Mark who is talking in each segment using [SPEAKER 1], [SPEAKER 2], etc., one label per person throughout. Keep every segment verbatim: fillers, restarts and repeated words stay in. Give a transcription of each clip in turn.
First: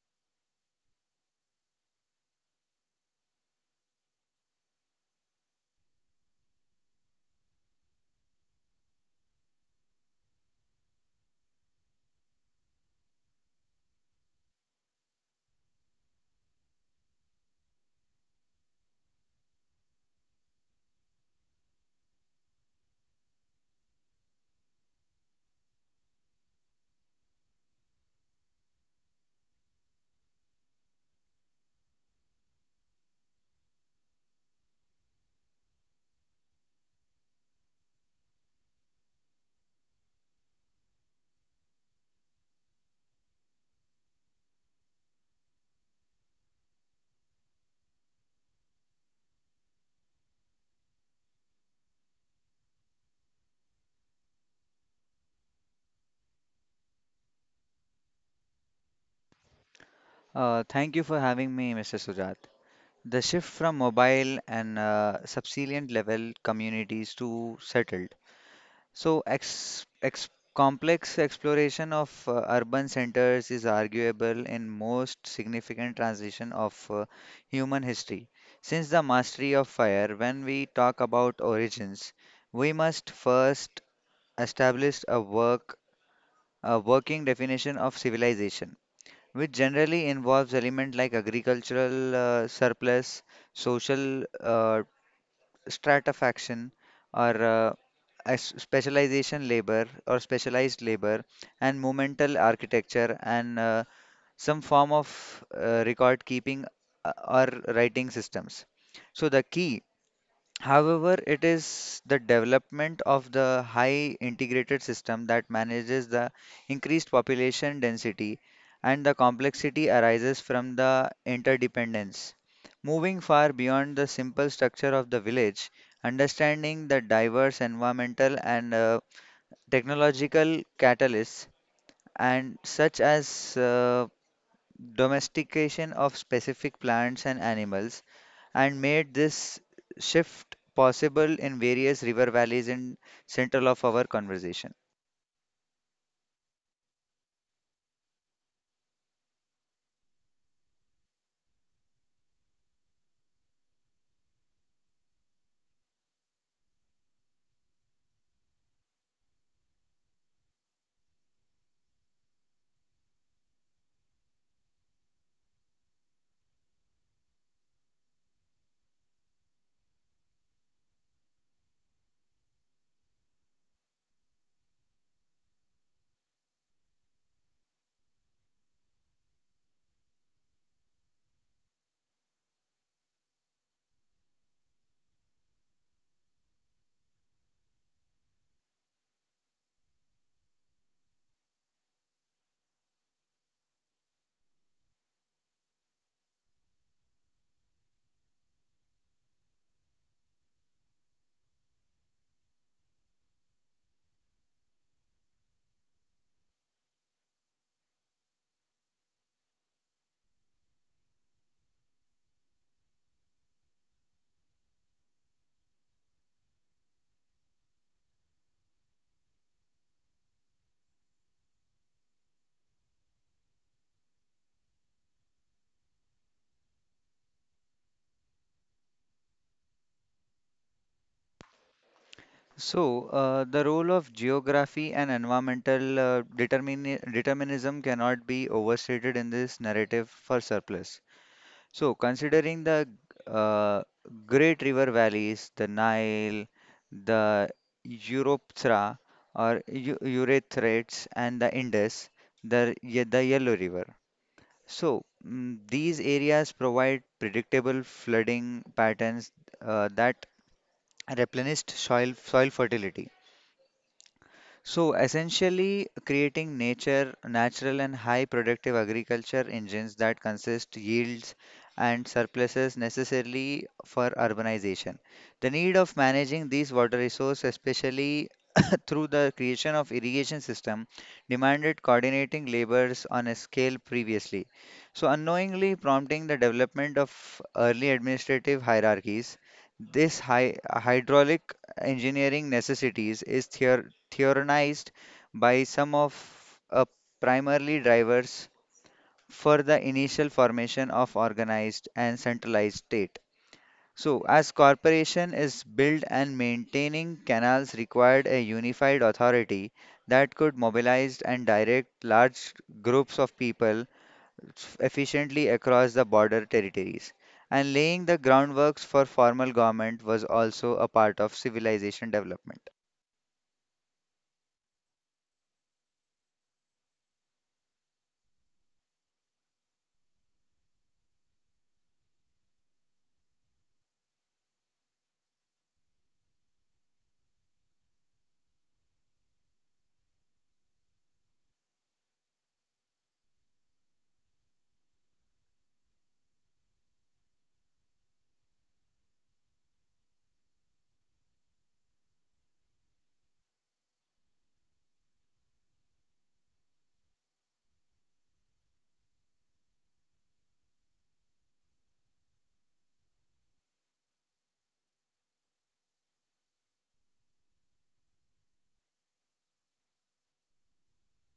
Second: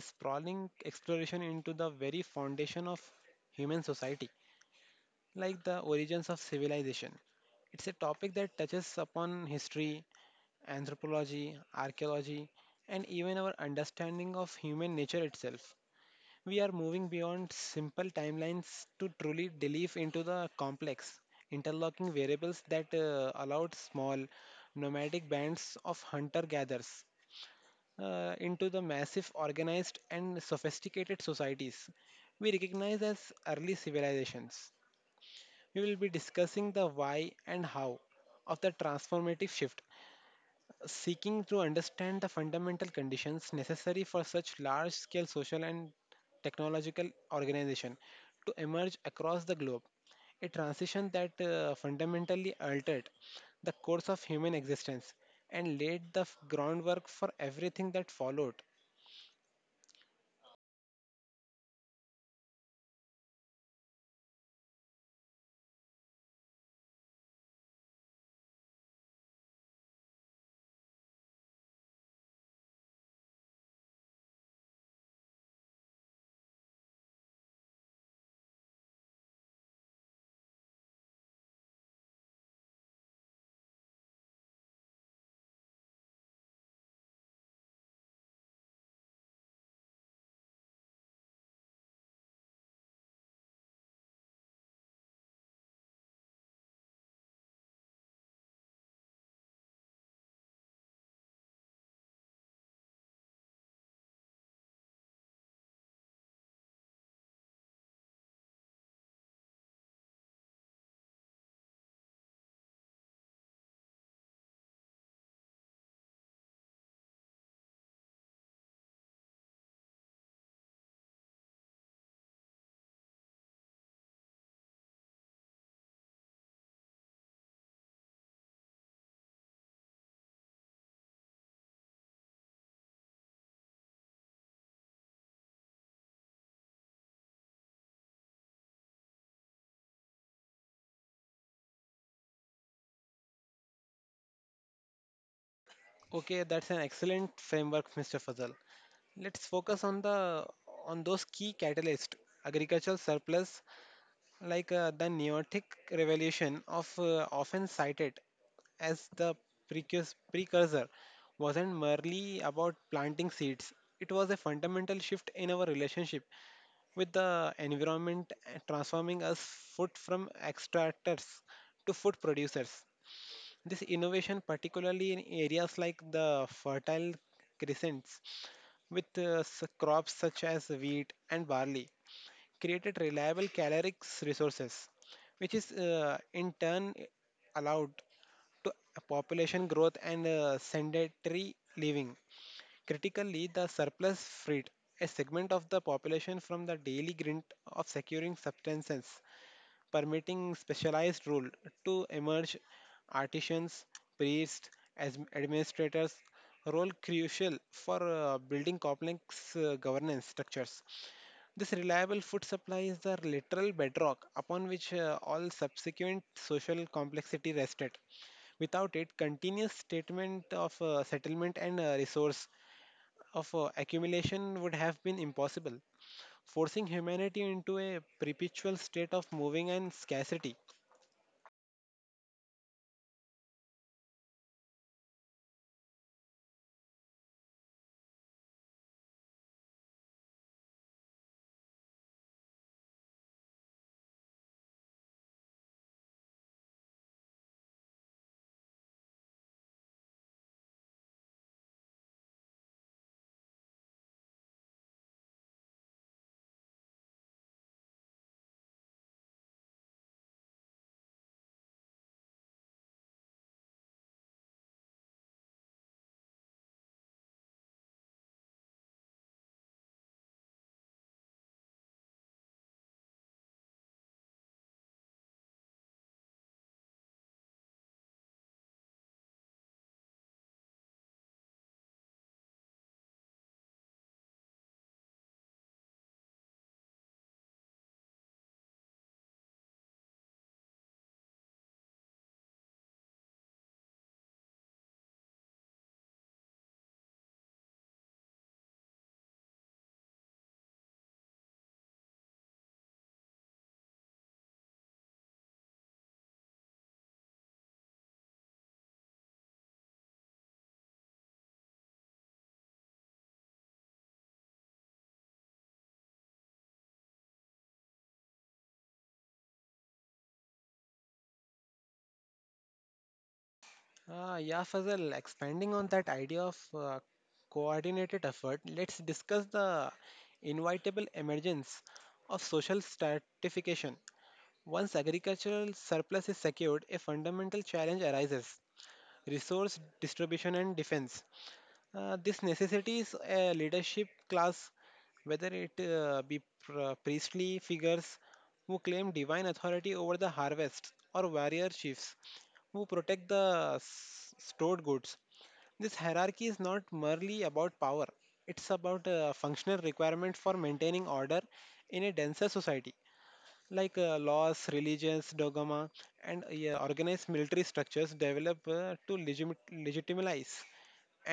[SPEAKER 1] sprawling exploration into the very foundation of human society, like the origins of civilization. It's a topic that touches upon history, anthropology, archaeology, and even our understanding of human nature itself. We are moving beyond simple timelines to truly delve into the complex, interlocking variables that uh, allowed small, nomadic bands of hunter gatherers uh, into the massive, organized, and sophisticated societies we recognize as early civilizations. We will be discussing the why and how of the transformative shift, seeking to understand the fundamental conditions necessary for such large scale social and technological organization to emerge across the globe, a transition that uh, fundamentally altered the course of human existence and laid the f- groundwork for everything that followed.
[SPEAKER 2] Uh, thank you for having me, mister Sujat. The shift from mobile and uh, subsilient level communities to settled. So, ex ex complex exploration of uh, urban centers is arguable in most significant transition of uh, human history. Since the mastery of fire, when we talk about origins, we must first establish a work a working definition of civilization, which generally involves elements like agricultural uh, surplus, social uh, stratification, or uh, as- specialization labor or specialized labor, and monumental architecture, and uh, some form of uh, record keeping uh, or writing systems. So the key However, it is the development of the high integrated system that manages the increased population density, and the complexity arises from the interdependence. Moving far beyond the simple structure of the village, understanding the diverse environmental and uh, technological catalysts, and such as uh, domestication of specific plants and animals and made this shift possible in various river valleys in central of our conversation.
[SPEAKER 1] Okay, that's an excellent framework, Mr. Fazal. Let's focus on the on those key catalysts. Agricultural surplus, like uh, the Neolithic revolution of, uh, often cited as the precurs- precursor, wasn't merely about planting seeds. It was a fundamental shift in our relationship with the environment, uh, transforming us food from extractors to food producers. This innovation, particularly in areas like the Fertile Crescents with uh, s- crops such as wheat and barley, created reliable caloric resources, which is uh, in turn allowed to population growth and uh, sedentary living. Critically, the surplus freed a segment of the population from the daily grind of securing substances, permitting specialized rule to emerge. Artisans, priests, as administrators, role crucial for uh, building complex uh, governance structures. This reliable food supply is the literal bedrock upon which uh, all subsequent social complexity rested. Without it, continuous statement of uh, settlement and uh, resource of uh, accumulation would have been impossible, forcing humanity into a perpetual state of moving and scarcity.
[SPEAKER 2] So, uh, the role of geography and environmental uh, determini- determinism cannot be overstated in this narrative for surplus. So, considering the uh, great river valleys, the Nile, the Europthra or Eu- Euphrates, and the Indus, the, Ye- the Yellow River. So, mm, these areas provide predictable flooding patterns uh, that replenish soil soil fertility. So, essentially creating nature natural and high productive agriculture engines that consist yields and surpluses necessarily for urbanization. The need of managing these water resources, especially through the creation of irrigation system, demanded coordinating labors on a scale previously. So unknowingly prompting the development of early administrative hierarchies, this hy- hydraulic engineering necessities is theor- theorized by some of uh, primarily drivers for the initial formation of organized and centralized state. So, as corporation is built and maintaining canals required a unified authority that could mobilize and direct large groups of people efficiently across the border territories. And laying the groundworks for formal government was also a part of civilization development.
[SPEAKER 1] Uh, yeah, Fazal, expanding on that idea of uh, coordinated effort, let's discuss the inevitable emergence of social stratification. Once agricultural surplus is secured, a fundamental challenge arises: resource distribution and defense. Uh, this necessitates a leadership class, whether it uh, be pr- uh, priestly figures who claim divine authority over the harvest, or warrior chiefs who protect the s- stored goods. This hierarchy is not merely about power, it's about a functional requirement for maintaining order in a denser society, like uh, laws, religions, dogma, and uh, yeah, organized military structures develop uh, to legit legitimize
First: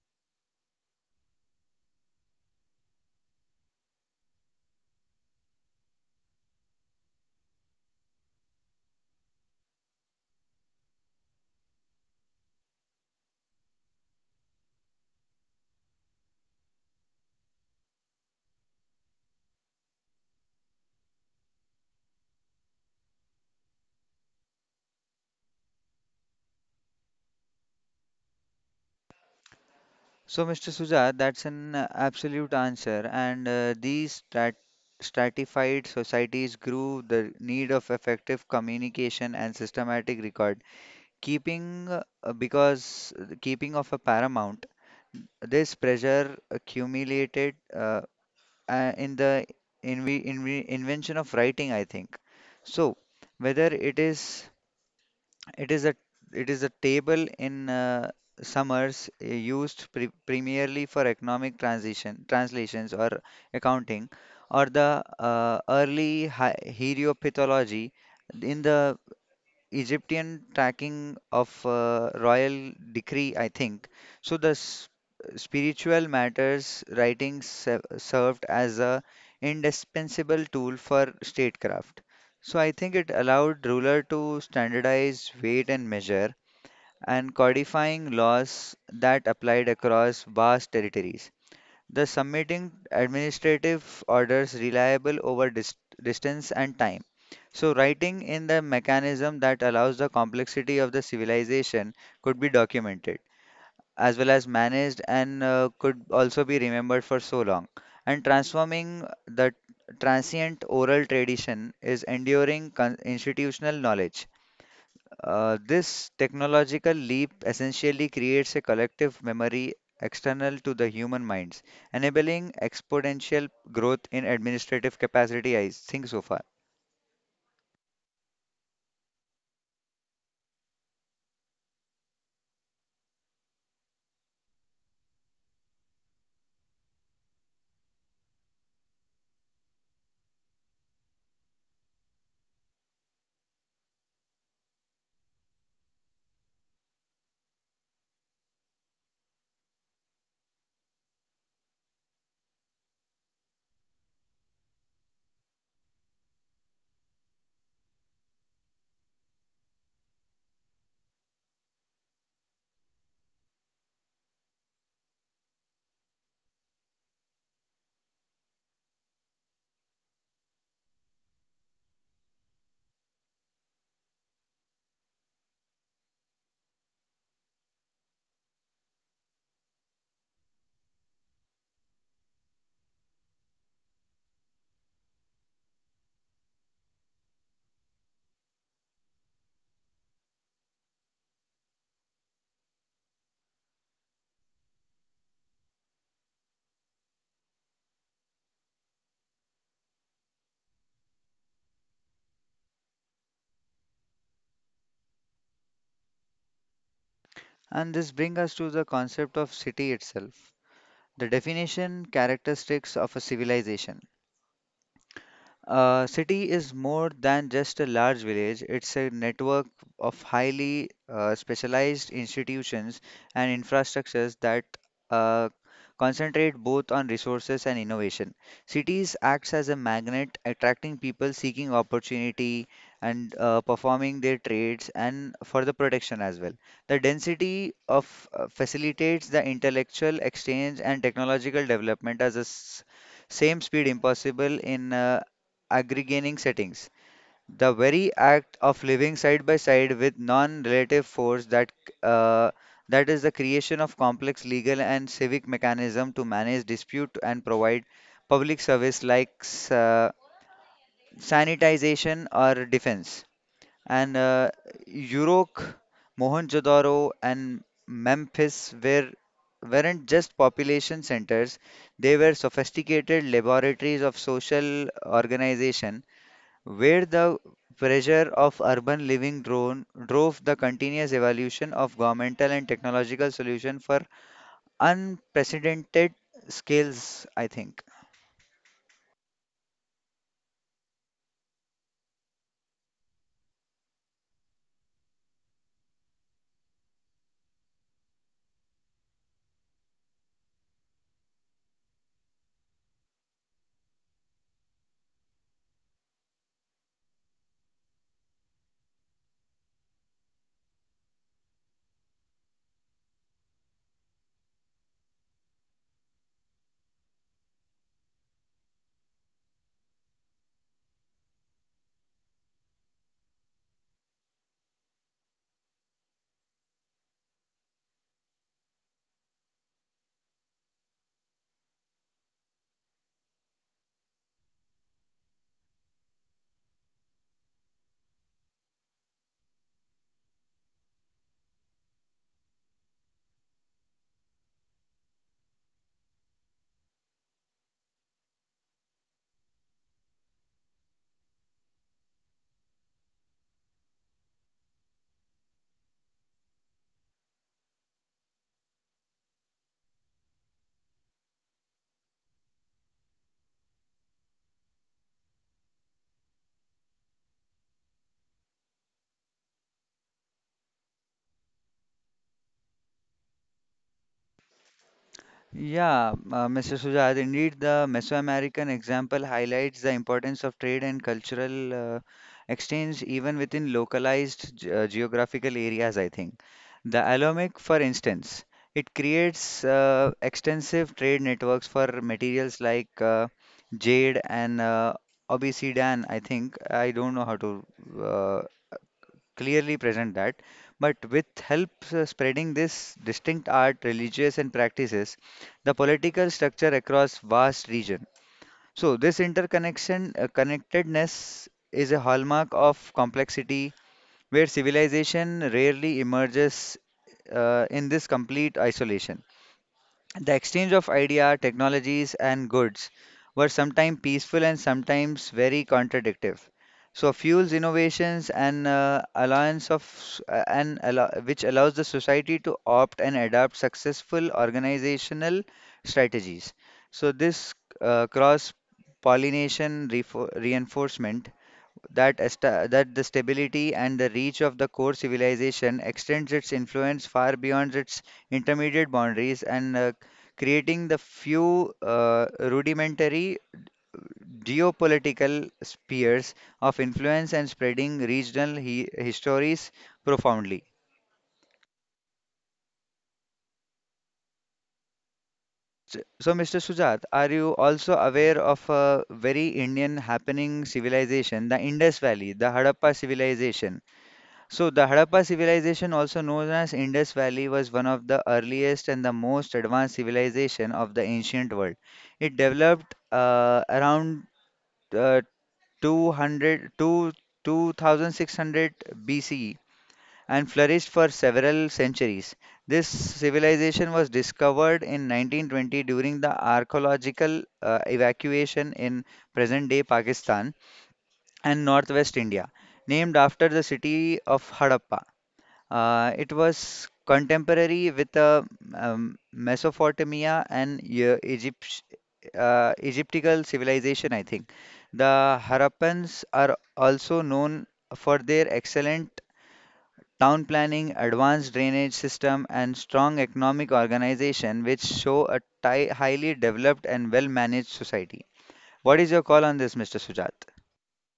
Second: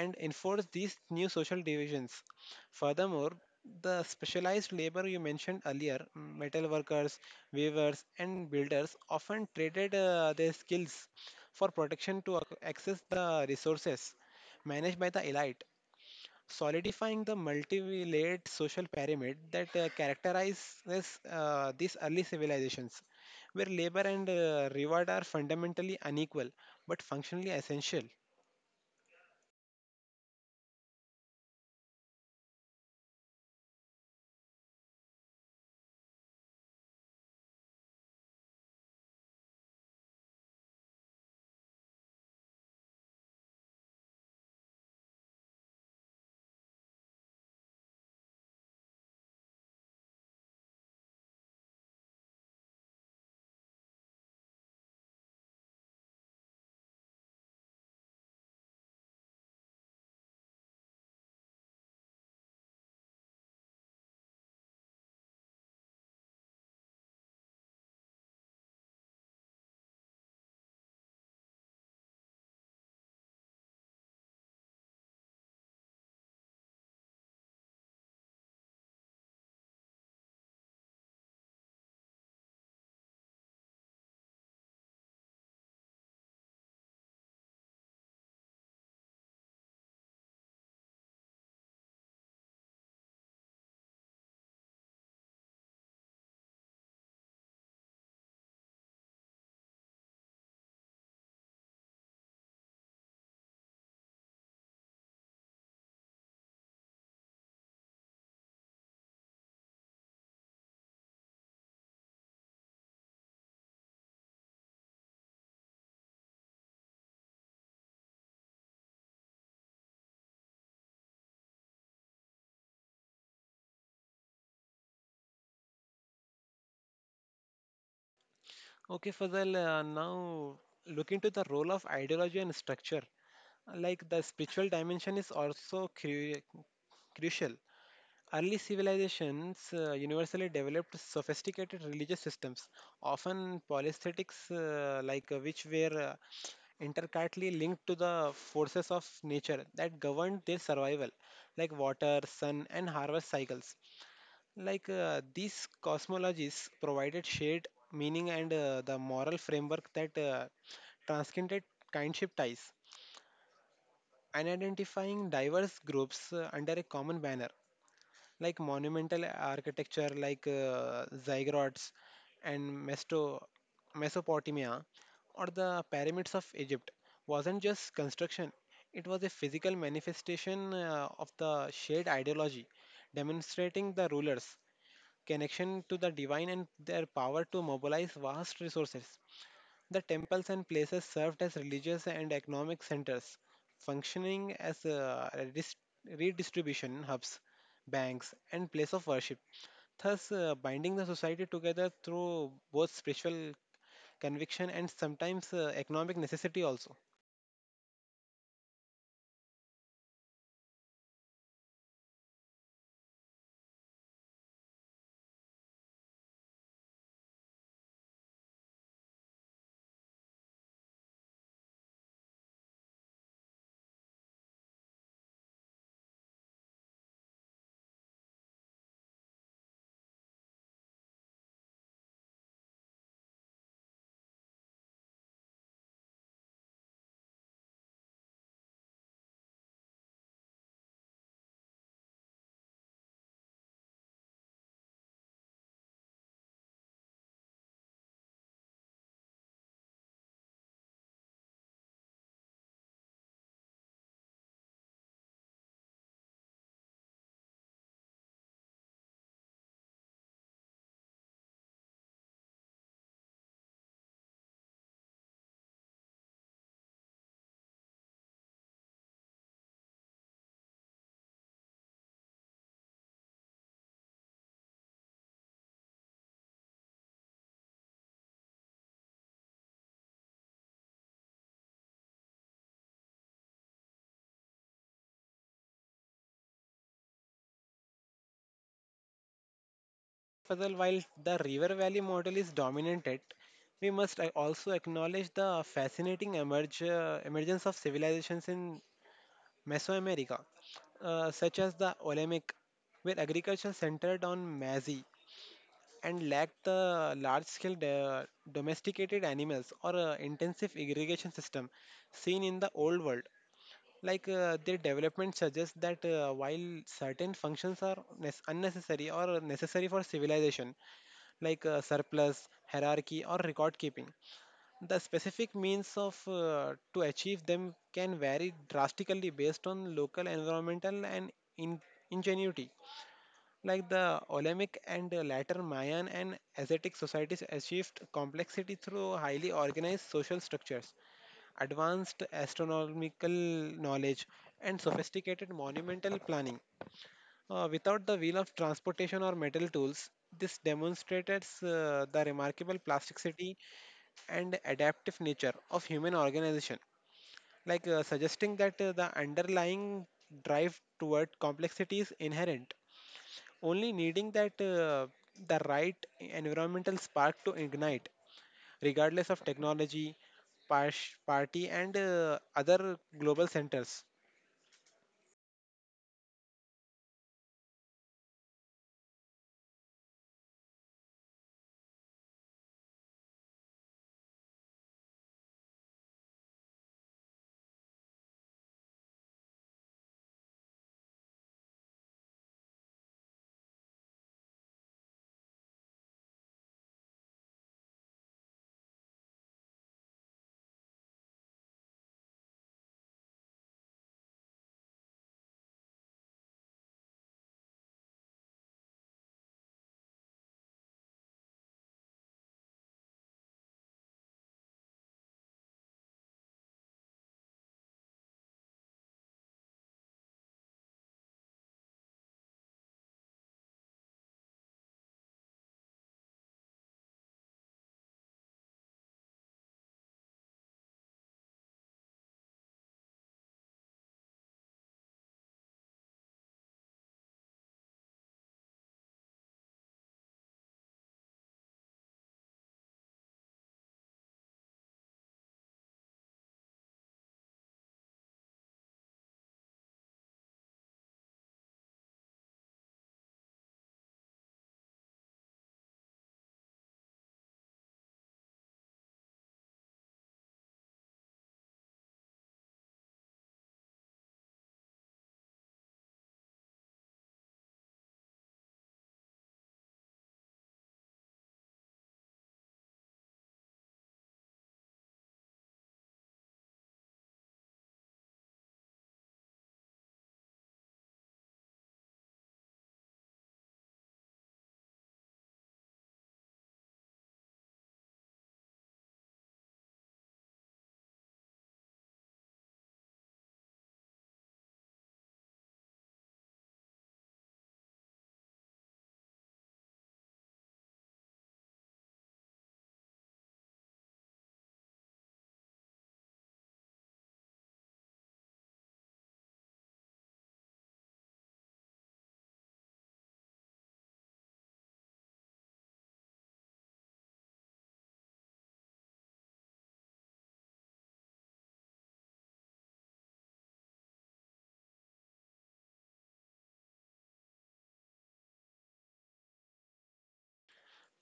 [SPEAKER 1] and enforce these new social divisions. Furthermore, the specialized labor you mentioned earlier, mm, metal workers, weavers, and builders, often traded uh, their skills for protection to ac- access the resources managed by the elite, solidifying the multi-layered social pyramid that uh, characterizes uh, these early civilizations, where labor and uh, reward are fundamentally unequal but functionally essential.
[SPEAKER 2] So, mister Sujat, that's an uh, absolute answer. And uh, these strat stratified societies grew the need of effective communication and systematic record keeping, uh, because the keeping of a paramount, this pressure accumulated uh, uh, in the inve inve invention of writing, I think. So, whether it is it is a it is a table in uh, summers uh, used pre primarily for economic transition translations or accounting, or the uh, early hi- hieropathology in the Egyptian tracking of uh, royal decree, I think. So the s- spiritual matters writing se- served as a indispensable tool for statecraft. So I think it allowed ruler to standardize weight and measure and codifying laws that applied across vast territories. The submitting administrative orders reliable over dis- distance and time. So, writing in the mechanism that allows the complexity of the civilization could be documented as well as managed and uh, could also be remembered for so long. And transforming the transient oral tradition is enduring con- institutional knowledge. Uh, this technological leap essentially creates a collective memory external to the human minds, enabling exponential growth in administrative capacity, I think so far.
[SPEAKER 1] Okay, Fazal, uh, now look into the role of ideology and structure. Like the spiritual dimension is also cru- crucial. Early civilizations uh, universally developed sophisticated religious systems, often polytheistics, uh, like uh, which were, uh, intricately linked to the forces of nature that governed their survival, like water, sun, and harvest cycles. Like uh, these cosmologies provided shared meaning and uh, the moral framework that uh, transcended kinship ties and identifying diverse groups uh, under a common banner, like monumental architecture like uh, ziggurats and Mesto- Mesopotamia or the pyramids of Egypt. Wasn't just construction, it was a physical manifestation uh, of the shared ideology, demonstrating the rulers' connection to the divine and their power to mobilize vast resources. The temples and places served as religious and economic centers, functioning as uh, redis- redistribution hubs, banks, and place of worship, thus uh, binding the society together through both spiritual conviction and sometimes uh, economic necessity also.
[SPEAKER 2] And this brings us to the concept of city itself, the definition characteristics of a civilization. A city is more than just a large village, it's a network of highly uh, specialized institutions and infrastructures that uh, concentrate both on resources and innovation. Cities acts as a magnet, attracting people seeking opportunity and uh, performing their trades and for the protection as well. The density of uh, facilitates the intellectual exchange and technological development as a s- same speed impossible in uh, aggregating settings. The very act of living side by side with non-relative force that uh, that is the creation of complex legal and civic mechanism to manage dispute and provide public service like s- uh, sanitization or defense. And uh, Uruk, Mohenjo-daro, and Memphis were weren't just population centers; they were sophisticated laboratories of social organization where the pressure of urban living drone drove the continuous evolution of governmental and technological solution for unprecedented scales, I think.
[SPEAKER 1] Further, while the river valley model is dominated, we must uh, also acknowledge the fascinating emerge, uh, emergence of civilizations in Mesoamerica, uh, such as the Olmec, where agriculture centered on maize and lacked the large-scale do- domesticated animals or uh, intensive irrigation system seen in the old world. Like uh, their development suggests that uh, while certain functions are nes- unnecessary or necessary for civilization, like uh, surplus, hierarchy, or record keeping, the specific means of uh, to achieve them can vary drastically based on local environmental and in- ingenuity. Like the Olympic and uh, later Mayan and Asiatic societies achieved complexity through highly organized social structures, advanced astronomical knowledge, and sophisticated monumental planning. Uh, without the wheel of transportation or metal tools, this demonstrates uh, the remarkable plasticity and adaptive nature of human organization, like uh, suggesting that uh, the underlying drive toward complexity is inherent, only needing that uh, the right environmental spark to ignite, regardless of technology, pars- party, and uh, other global centers.
[SPEAKER 2] Yeah, uh, mister Sujat, indeed, the Mesoamerican example highlights the importance of trade and cultural uh, exchange even within localized ge- uh, geographical areas, I think. The Alomic, for instance, it creates uh, extensive trade networks for materials like uh, jade and uh, obsidian, I think. I don't know how to uh, clearly present that. But with help uh, spreading this distinct art, religious and practices, the political structure across vast region. So this interconnection uh, connectedness is a hallmark of complexity where civilization rarely emerges uh, in this complete isolation. The exchange of idea, technologies, and goods were sometimes peaceful and sometimes very contradictory. So fuels innovations and uh, alliance of s- uh, and allo which allows the society to opt and adopt successful organizational strategies. So this uh, cross pollination reinforcement that, esta that the stability and the reach of the core civilization extends its influence far beyond its intermediate boundaries and uh, creating the few uh, rudimentary geopolitical spheres of influence and spreading regional he histories profoundly. So, so, mister Sujat, are you also aware of a very Indian happening civilization, the Indus Valley, the Harappa civilization? So the Harappa civilization, also known as Indus Valley, was one of the earliest and the most advanced civilization of the ancient world. It developed uh, around uh, two hundred to twenty-six hundred B C E and flourished for several centuries. This civilization was discovered in nineteen twenty during the archaeological uh, evacuation in present-day Pakistan and northwest India, named after the city of Harappa. Uh, it was contemporary with uh, um, Mesopotamia and uh, Egypt, uh, Egyptical civilization, I think. The Harappans are also known for their excellent town planning, advanced drainage system, and strong economic organization, which show a ti- highly developed and well-managed society. What is your call on this, mister Sujat?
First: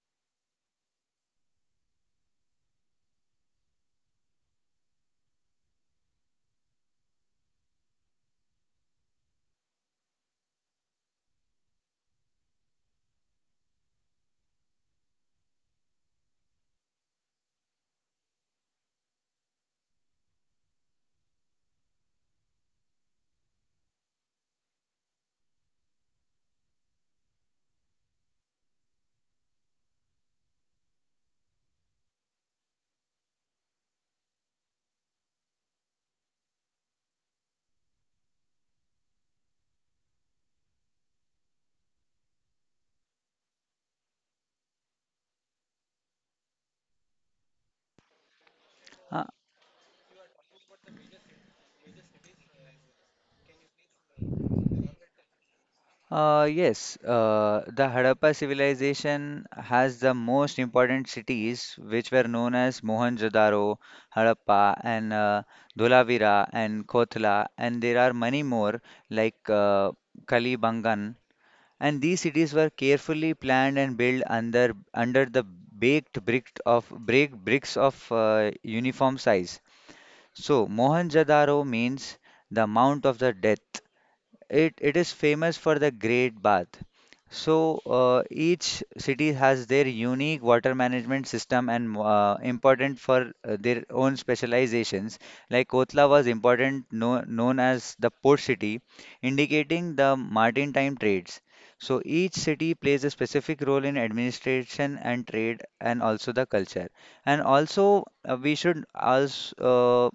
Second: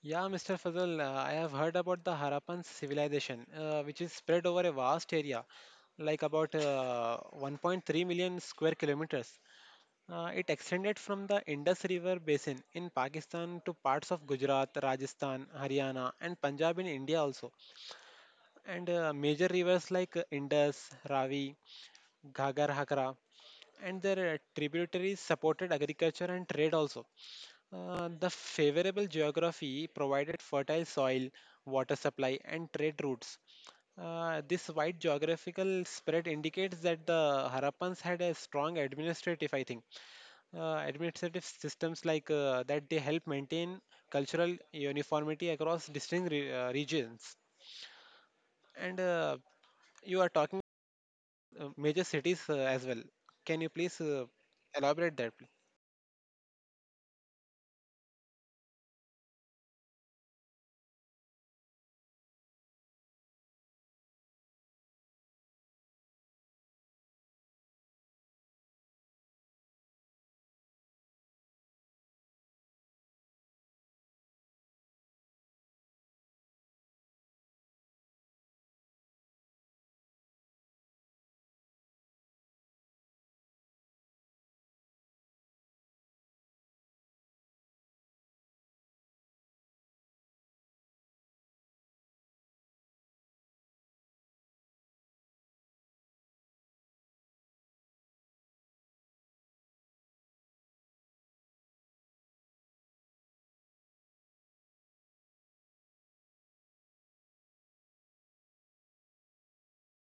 [SPEAKER 1] Yeah, Mister Fazal, uh, I have heard about the Harappan civilization, uh, which is spread over a vast area, like about uh, one point three million square kilometers. Uh, it extended from the Indus River basin in Pakistan to parts of Gujarat, Rajasthan, Haryana, and Punjab in India also. And uh, major rivers like uh, Indus, Ravi, Ghagar, Hakra, and their uh, tributaries supported agriculture and trade also. Uh, the favorable geography provided fertile soil, water supply, and trade routes. Uh, this wide geographical spread indicates that the Harappans had a strong administrative, I think uh, administrative systems like uh, that they help maintain cultural uniformity across distinct re- uh, regions. And uh, you are talking uh, major cities uh, as well. Can you please uh, elaborate that?
[SPEAKER 2] Uh, yes, uh, the Harappa civilization has the most important cities, which were known as Mohenjo-daro, Harappa, and uh, Dholavira, and Kotla, and there are many more like uh, Kalibangan. And these cities were carefully planned and built under under the baked brick of break bricks of uh, uniform size. So Mohenjo-daro means the mount of the death, it it is famous for the Great Bath. So uh, each city has their unique water management system and uh, important for uh, their own specializations. Like Kotla was important, no, known as the port city, indicating the maritime trades. So each city plays a specific role in administration and trade, and also the culture. And also uh, we should also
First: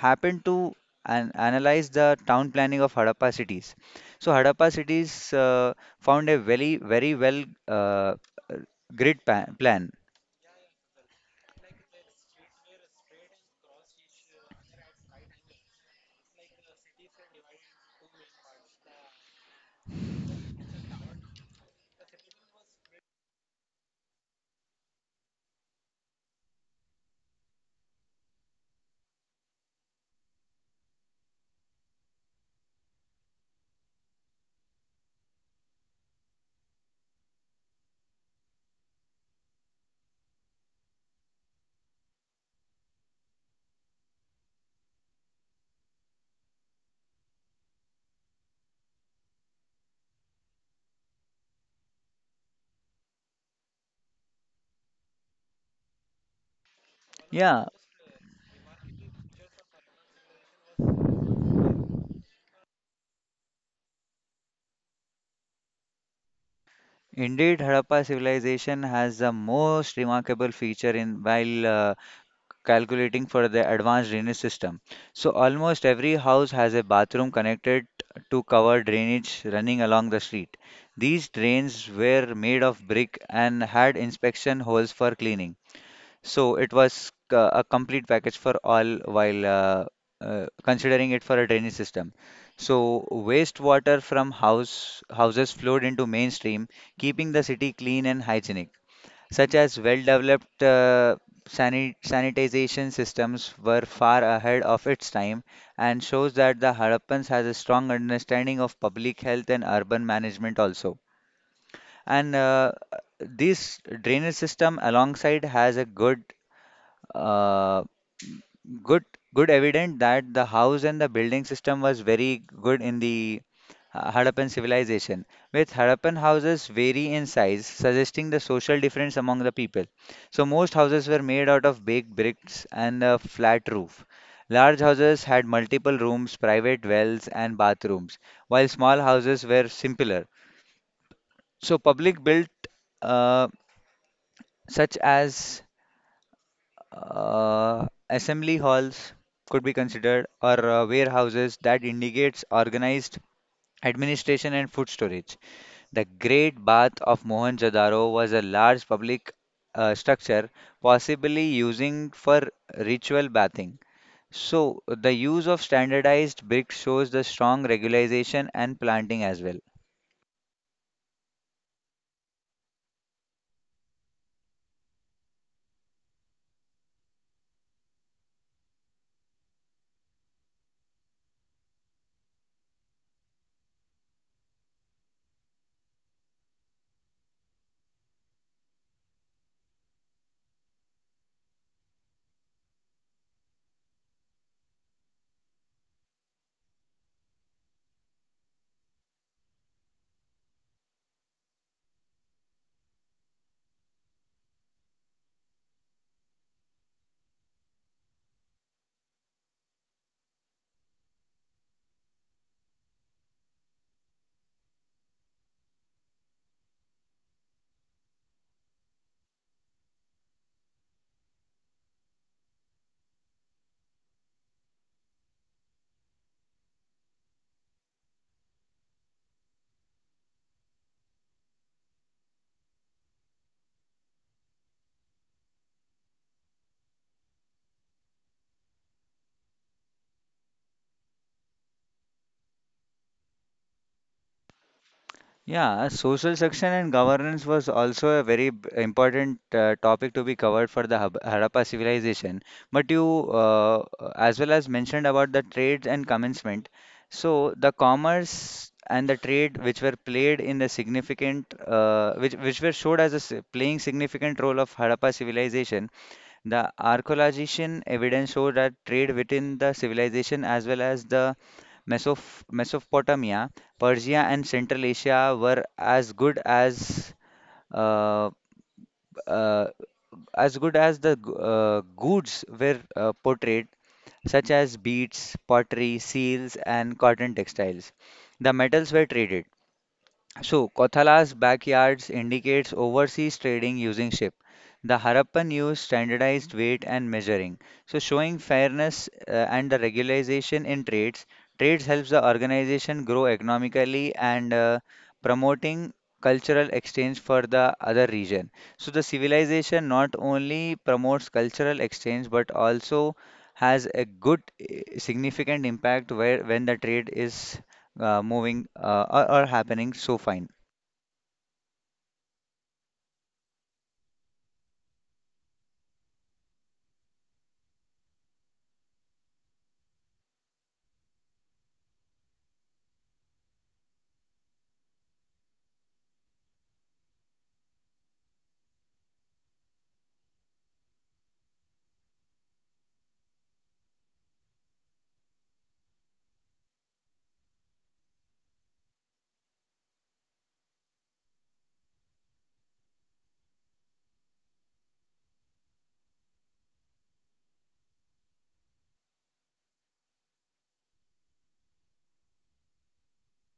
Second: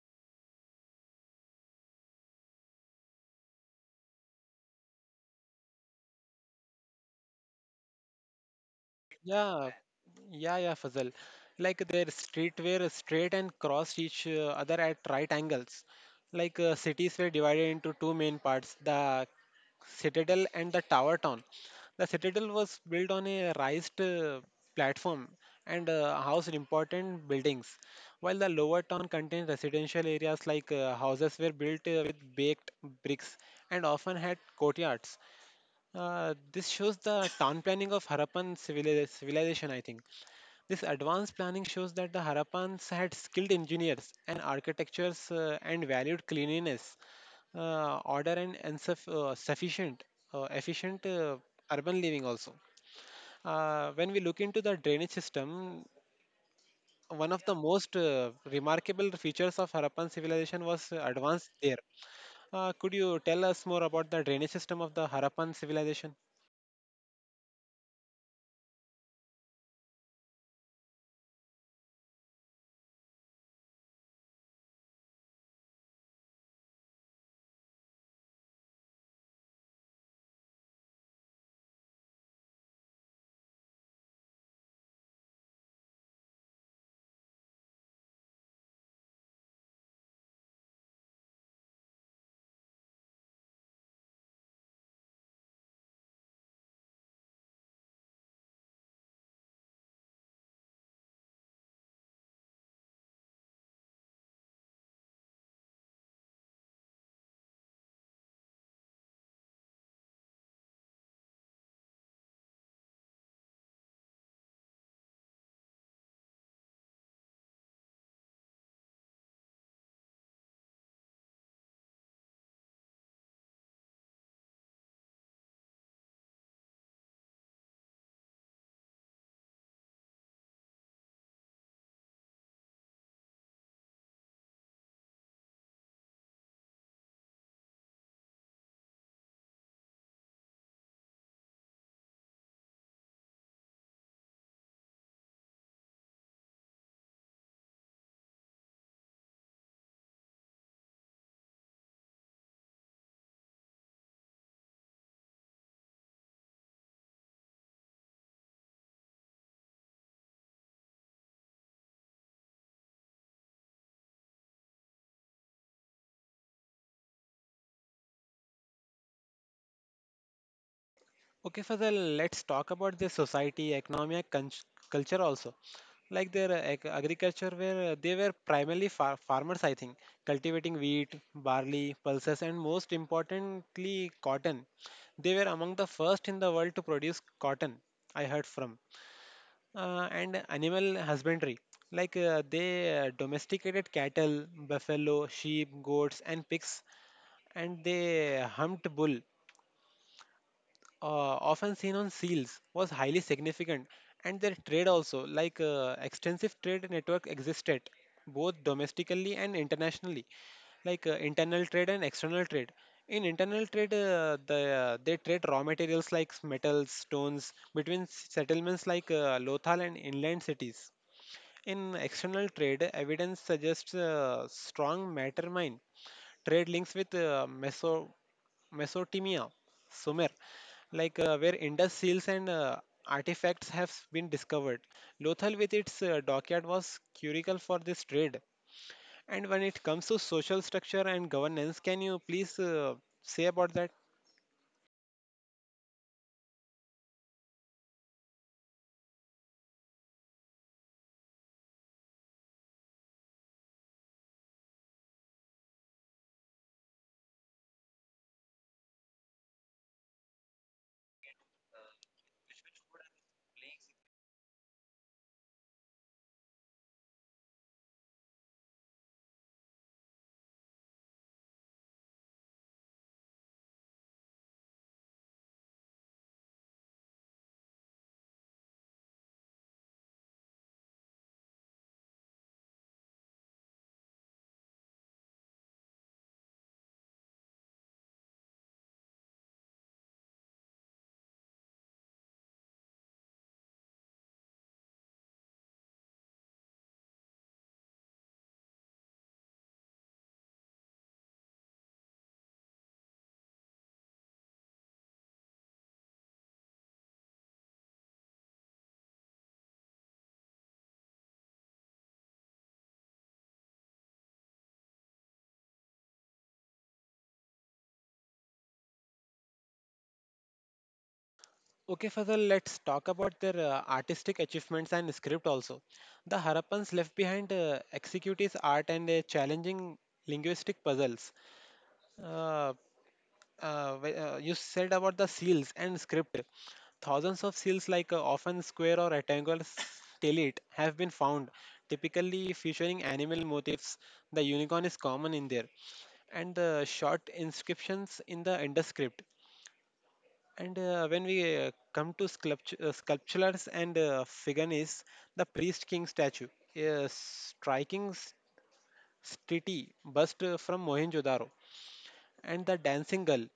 [SPEAKER 2] happened to an- analyze the town planning of Harappa cities. So Harappa cities uh, found a very, very well uh, grid pa-
[SPEAKER 1] Yeah,
[SPEAKER 2] plan.
[SPEAKER 1] yeah, yeah, Fazal. Like their streetwear is straight and crossed each uh, other at right angles. Like uh, cities were divided into two main parts, the citadel and the tower town. The citadel was built on a raised uh, platform and uh, housed important buildings, while the lower town contained residential areas. Like uh, houses were built uh, with baked bricks and often had courtyards. Uh, this shows the town planning of Harappan civili- civilization, I think. This advanced planning shows that the Harappans had skilled engineers and architectures uh, and valued cleanliness, uh, order, and, and uh, sufficient, uh, efficient uh, urban living also. Uh, when we look into the drainage system, one of the
[SPEAKER 2] Yeah,
[SPEAKER 1] most uh, remarkable features of Harappan civilization was uh, advanced there. Uh, could you tell us more about the drainage system of the Harappan civilization?
[SPEAKER 2] indeed, Harappa civilization has the most remarkable feature in while uh, calculating for the advanced drainage system. So almost every house has a bathroom connected to cover drainage running along the street. These drains were made of brick and had inspection holes for cleaning. So it was uh, a complete package for all while uh, uh, considering it for a drainage system. So wastewater from house houses flowed into mainstream, keeping the city clean and hygienic. Such as well-developed uh, sani- sanitization systems were far ahead of its time and shows that the Harappans has a strong understanding of public health and urban management also. And uh, this drainage system alongside has a good uh, good good evident that the house and the building system was very good in the uh, Harappan civilization, with Harappan houses vary in size, suggesting the social difference among the people. So most houses were made out of baked bricks and a flat roof. Large houses had multiple rooms, private wells, and bathrooms, while small houses were simpler. So public built uh, such as Uh, assembly halls could be considered or uh, warehouses that indicates organized administration and food storage. The Great Bath of Mohenjo-daro was a large public uh, structure, possibly using for ritual bathing. So the use of standardized bricks shows the strong regularization and planting as well.
[SPEAKER 1] Okay, Fazal, let's talk about the society, economy, and culture also. Like their uh, ag- agriculture, where uh, they were primarily far- farmers, I think, cultivating wheat, barley, pulses, and most importantly, cotton. They were among the first in the world to produce cotton, I heard from. Uh, and animal husbandry, like uh, they uh, domesticated cattle, buffalo, sheep, goats, and pigs, and they humped bull uh, often seen on seals was highly significant. And their trade also, like uh, extensive trade network existed both domestically and internationally, like uh, internal trade and external trade. In internal trade, uh, the uh, they trade raw materials like metals stones between s- settlements like uh, Lothal and inland cities. In external trade, evidence suggests uh, strong matter mine trade links with uh, meso Mesopotamia, Sumer, like uh, where Indus seals and uh, artifacts have been discovered. Lothal with its uh, dockyard was curical for this trade. And when it comes to social structure and governance, can you please uh, say about that?
[SPEAKER 2] Yeah, uh, social section and governance was also a very b- important uh, topic to be covered for the Hab- Harappa civilization. But you, uh, as well as mentioned about the trades and commencement, so the commerce and the trade which were played in the significant, uh, which which were showed as a s- playing significant role of Harappa civilization, the archaeological evidence show that trade within the civilization as well as the Mesop- Mesopotamia, Persia, and Central Asia were as good as uh, uh, as good as the g- uh, goods were uh, portrayed, such as beads, pottery, seals, and cotton textiles. The metals were traded. So, Kothala's backyards indicates overseas trading using ship. The Harappan used standardized weight and measuring. So, showing fairness uh, and the regularization in trades. Trades helps the organization grow economically and uh, promoting cultural exchange for the other region. So, the civilization not only promotes cultural exchange but also has a good uh, significant impact where when the trade is uh, moving uh, or, or happening so fine.
[SPEAKER 1] Okay, Fazal, let's talk about their uh, artistic achievements and script also. The Harappans left behind uh, executives art and uh, challenging linguistic puzzles. Uh, uh, wh- uh, you said about the seals and script. Thousands of seals, like uh, often square or rectangular stellate, have been found, typically featuring animal motifs. The unicorn is common in there, and the short inscriptions in the underscript. And uh, when we uh, come to sculpt- uh, sculptures and uh, figurines, the priest king statue, a striking s- stele bust uh, from Mohenjo-daro, and the dancing girl,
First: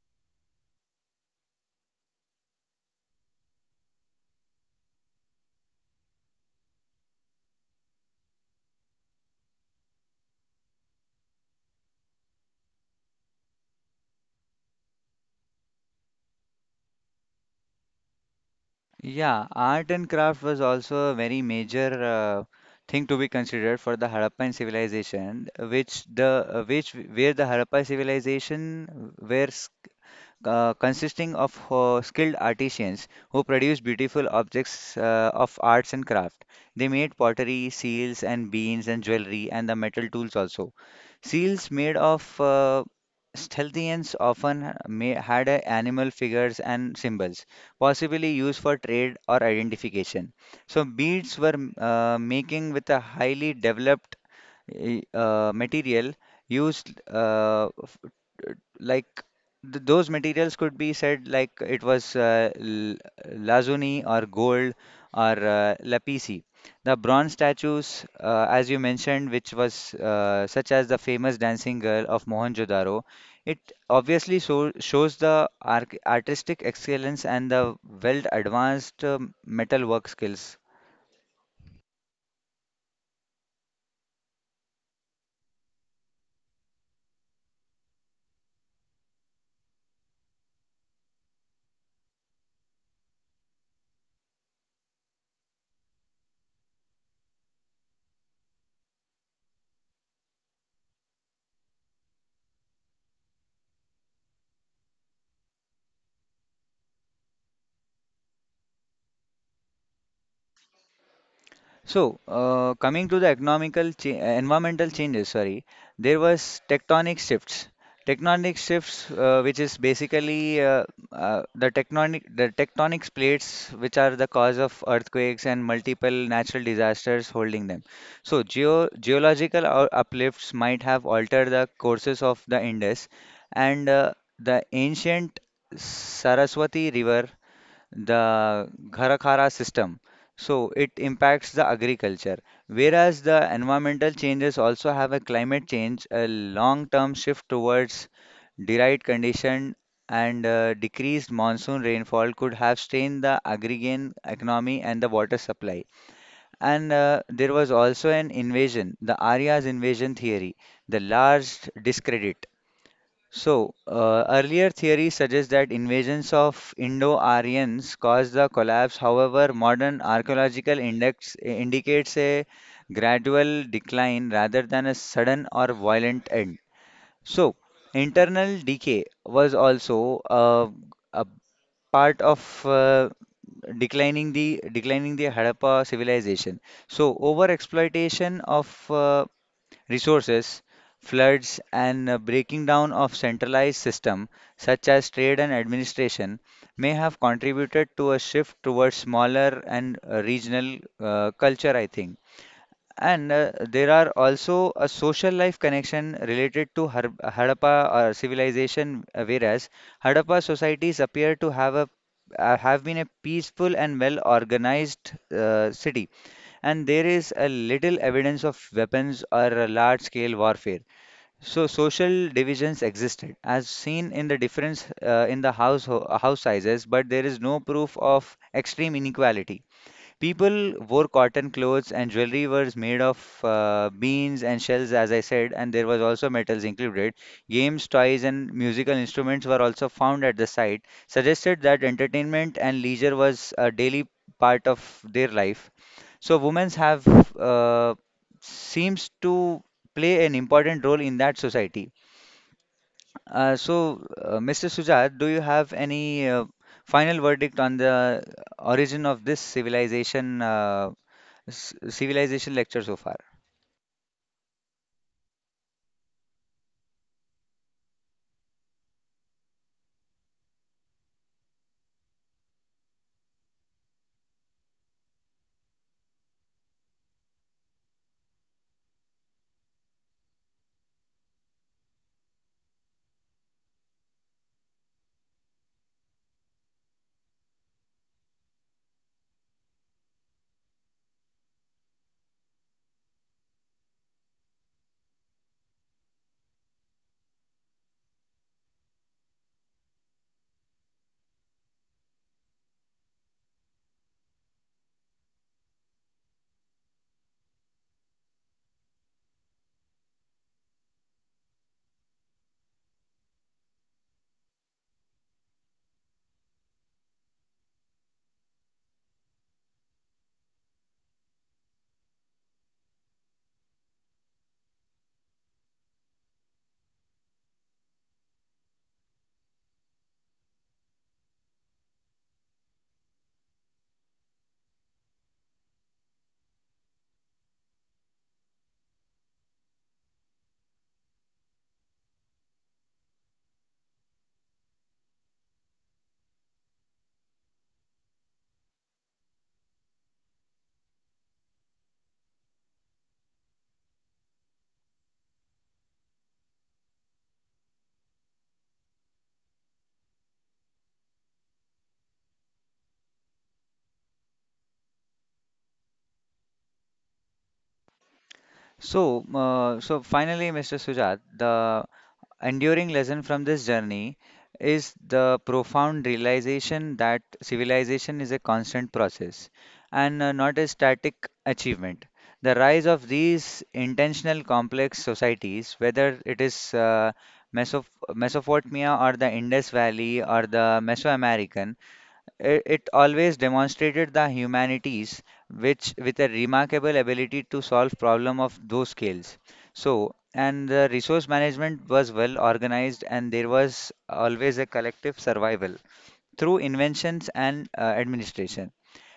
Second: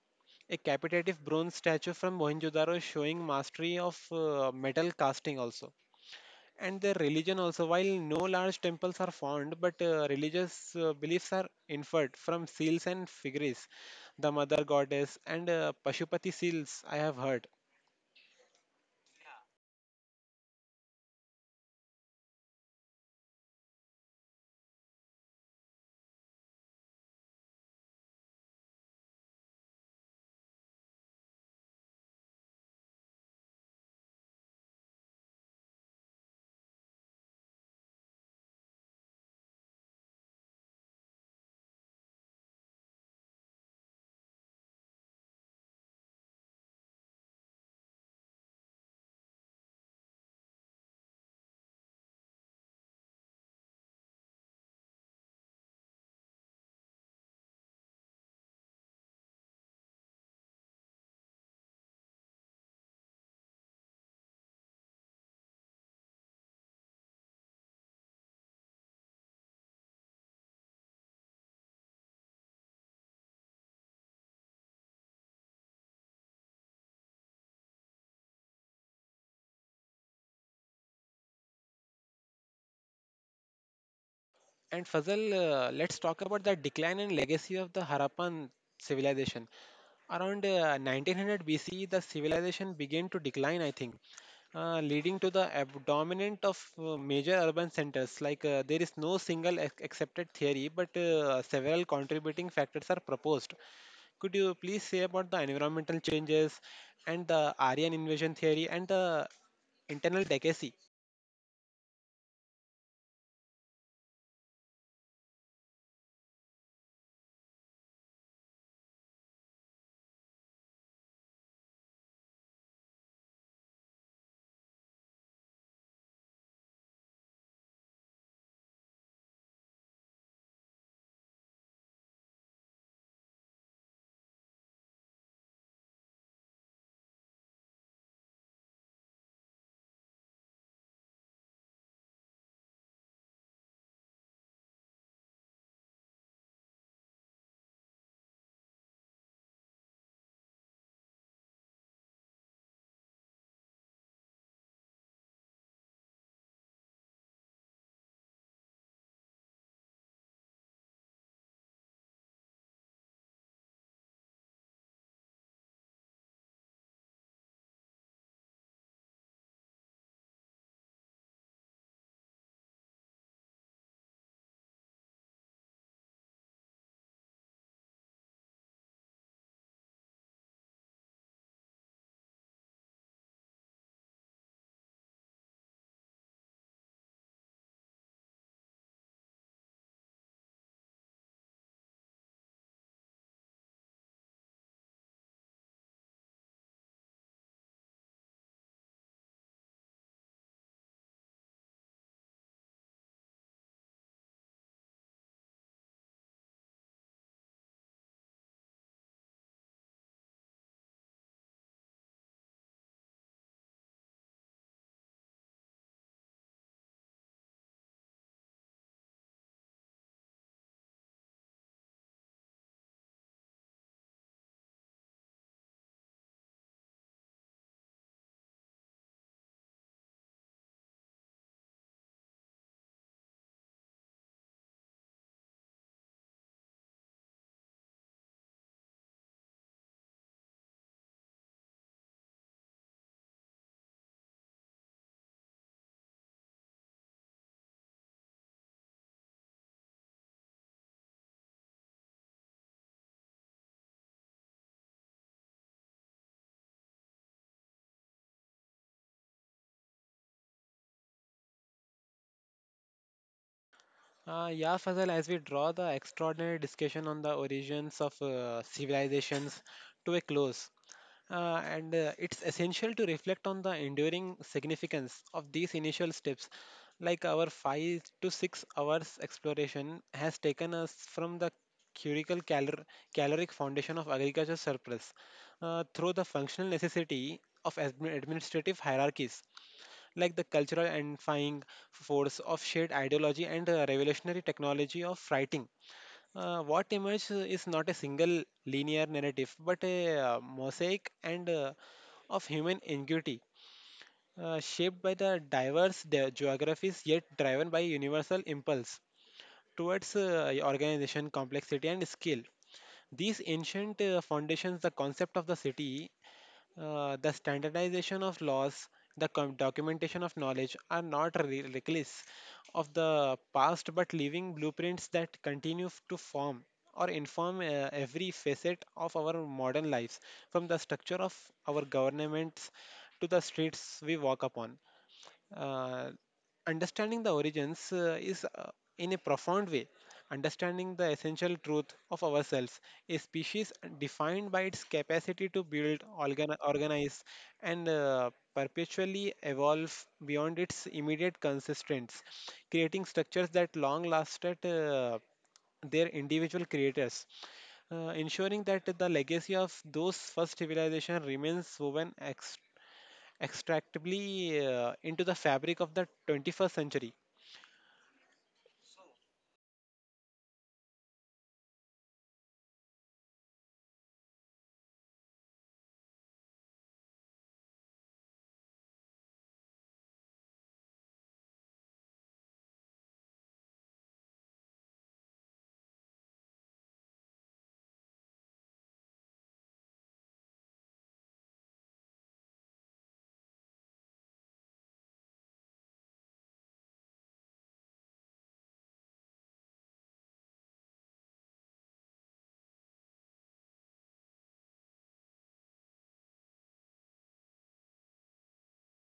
[SPEAKER 1] a capitative bronze statue from Mohenjo-daro showing mastery of uh, metal casting also. And their religion also, while no large temples are found, but uh, religious uh, beliefs are inferred from seals and figures, the mother goddess and uh, Pashupati seals I have heard.
[SPEAKER 2] Yeah, art and craft was also a very major uh, thing to be considered for the Harappan civilization, which the uh, which where the Harappa civilization where uh, consisting of uh, skilled artisans who produced beautiful objects uh, of arts and craft. They made pottery, seals, and beans, and jewelry, and the metal tools also. Seals made of uh, Stalthians often may had uh, animal figures and symbols, possibly used for trade or identification. So beads were uh, making with a highly developed i- uh, material used uh, f- t- like th those materials could be said like it was uh, l- lazuli or gold or uh, lapisi. The bronze statues, uh, as you mentioned, which was uh, such as the famous dancing girl of Mohenjo-daro, it obviously so shows the arch artistic excellence and the well advanced um, metalwork skills.
[SPEAKER 1] And Fazal, uh, let's talk about the decline and legacy of the Harappan civilization. Around uh, nineteen hundred B C, the civilization began to decline, I think, uh, leading to the abdominant of uh, major urban centers. Like uh, there is no single ac- accepted theory, but uh, several contributing factors are proposed. Could you please say about the environmental changes and the Aryan invasion theory and the internal legacy?
[SPEAKER 2] So, uh, coming to the economical cha- uh, environmental changes, sorry, there was tectonic shifts. Tectonic shifts, uh, which is basically uh, uh, the tectonic the tectonic plates, which are the cause of earthquakes and multiple natural disasters holding them. So, geo geological ou- uplifts might have altered the courses of the Indus, and uh, the ancient Saraswati River the Gharakara system. So it impacts the agriculture. Whereas the environmental changes also have a climate change, a long-term shift towards derived condition and uh, decreased monsoon rainfall could have strained the agrarian economy and the water supply. And uh, there was also an invasion, the Arya's invasion theory, the large discredit. So, uh, earlier theories suggest that invasions of Indo-Aryans caused the collapse. However, modern archaeological index indicates a gradual decline rather than a sudden or violent end. So, internal decay was also uh, a part of uh, declining the declining the Harappa civilization. So, over exploitation of uh, resources, floods, and uh, breaking down of centralized system such as trade and administration may have contributed to a shift towards smaller and uh, regional uh, culture, I think. And uh, there are also a social life connection related to Har- Harappa uh, civilization, uh, whereas Harappa societies appear to have a uh, have been a peaceful and well organized uh, city and there is a little evidence of weapons or large scale warfare. So social divisions existed, as seen in the difference uh, in the house house sizes, but there is no proof of extreme inequality. People wore cotton clothes and jewelry was made of uh, beans and shells, as I said, and there was also metals included. Games, toys, and musical instruments were also found at the site, suggested that entertainment and leisure was a daily part of their life. So women's have uh, seems to play an important role in that society. Uh, so, uh, mister Sujat, do you have any uh, final verdict on the origin of this civilization uh, c civilization lecture so far?
[SPEAKER 1] Uh, yeah, Fazal, as we draw the extraordinary discussion on the origins of uh, civilizations to a close, Uh, and uh, it's essential to reflect on the enduring significance of these initial steps. Like our five to six hours exploration has taken us from the curical calor- caloric foundation of agriculture surplus uh, through the functional necessity of admi- administrative hierarchies, like the cultural and fying force of shared ideology and uh, revolutionary technology of writing. Uh, what emerges is not a single linear narrative, but a uh, mosaic and uh, of human ingenuity, uh, shaped by the diverse de- geographies, yet driven by universal impulse towards uh, organization, complexity, and skill. These ancient uh, foundations, the concept of the city, uh, the standardization of laws, the com- documentation of knowledge, are not re- reckless of the past but living blueprints that continue f- to form or inform uh, every facet of our modern lives, from the structure of our governments to the streets we walk upon. uh, Understanding the origins uh, is, uh, in a profound way, understanding the essential truth of ourselves, a species defined by its capacity to build, organ- organize, and uh, perpetually evolve beyond its immediate consistency, creating structures that long lasted uh, their individual creators, uh, ensuring that the legacy of those first civilization remains woven extractably uh, into the fabric of the twenty-first century.
[SPEAKER 2] So, uh, so finally, mister Sujat, the enduring lesson from this journey is the profound realization that civilization is a constant process and uh, not a static achievement. The rise of these intentional complex societies, whether it is uh, Meso- Mesopotamia or the Indus Valley or the Mesoamerican, it, it always demonstrated the humanities which with a remarkable ability to solve problem of those scales. So, and the resource management was well organized and there was always a collective survival through inventions and uh, administration.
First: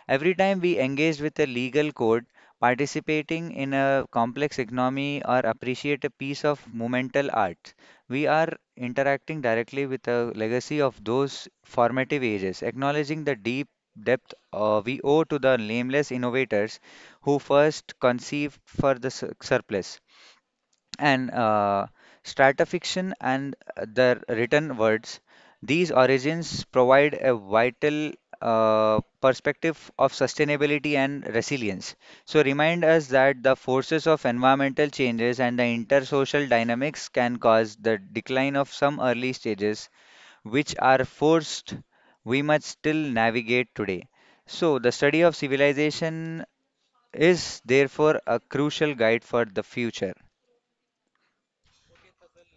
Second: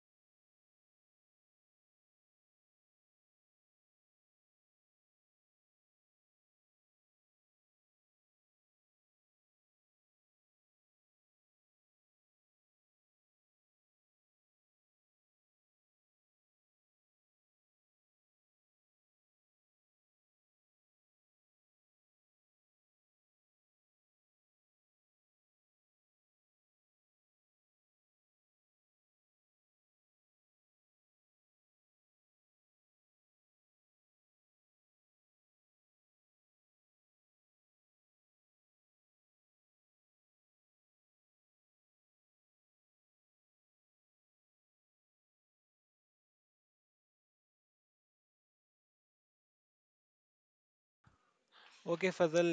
[SPEAKER 2] Every time we engage with a legal code, participating in a complex economy, or appreciate a piece of monumental art, we are interacting directly with the legacy of those formative ages, acknowledging the deep depth uh, we owe to the nameless innovators who first conceived for the sur- surplus and uh, stratification and their written words. These origins provide a vital uh, perspective of sustainability and resilience. So, remind us that the forces of environmental changes and the intersocial dynamics can cause the decline of some early stages, which are forced we must still navigate today. So, the study of civilization is therefore a crucial guide for the future.
[SPEAKER 1] Okay, Fazal,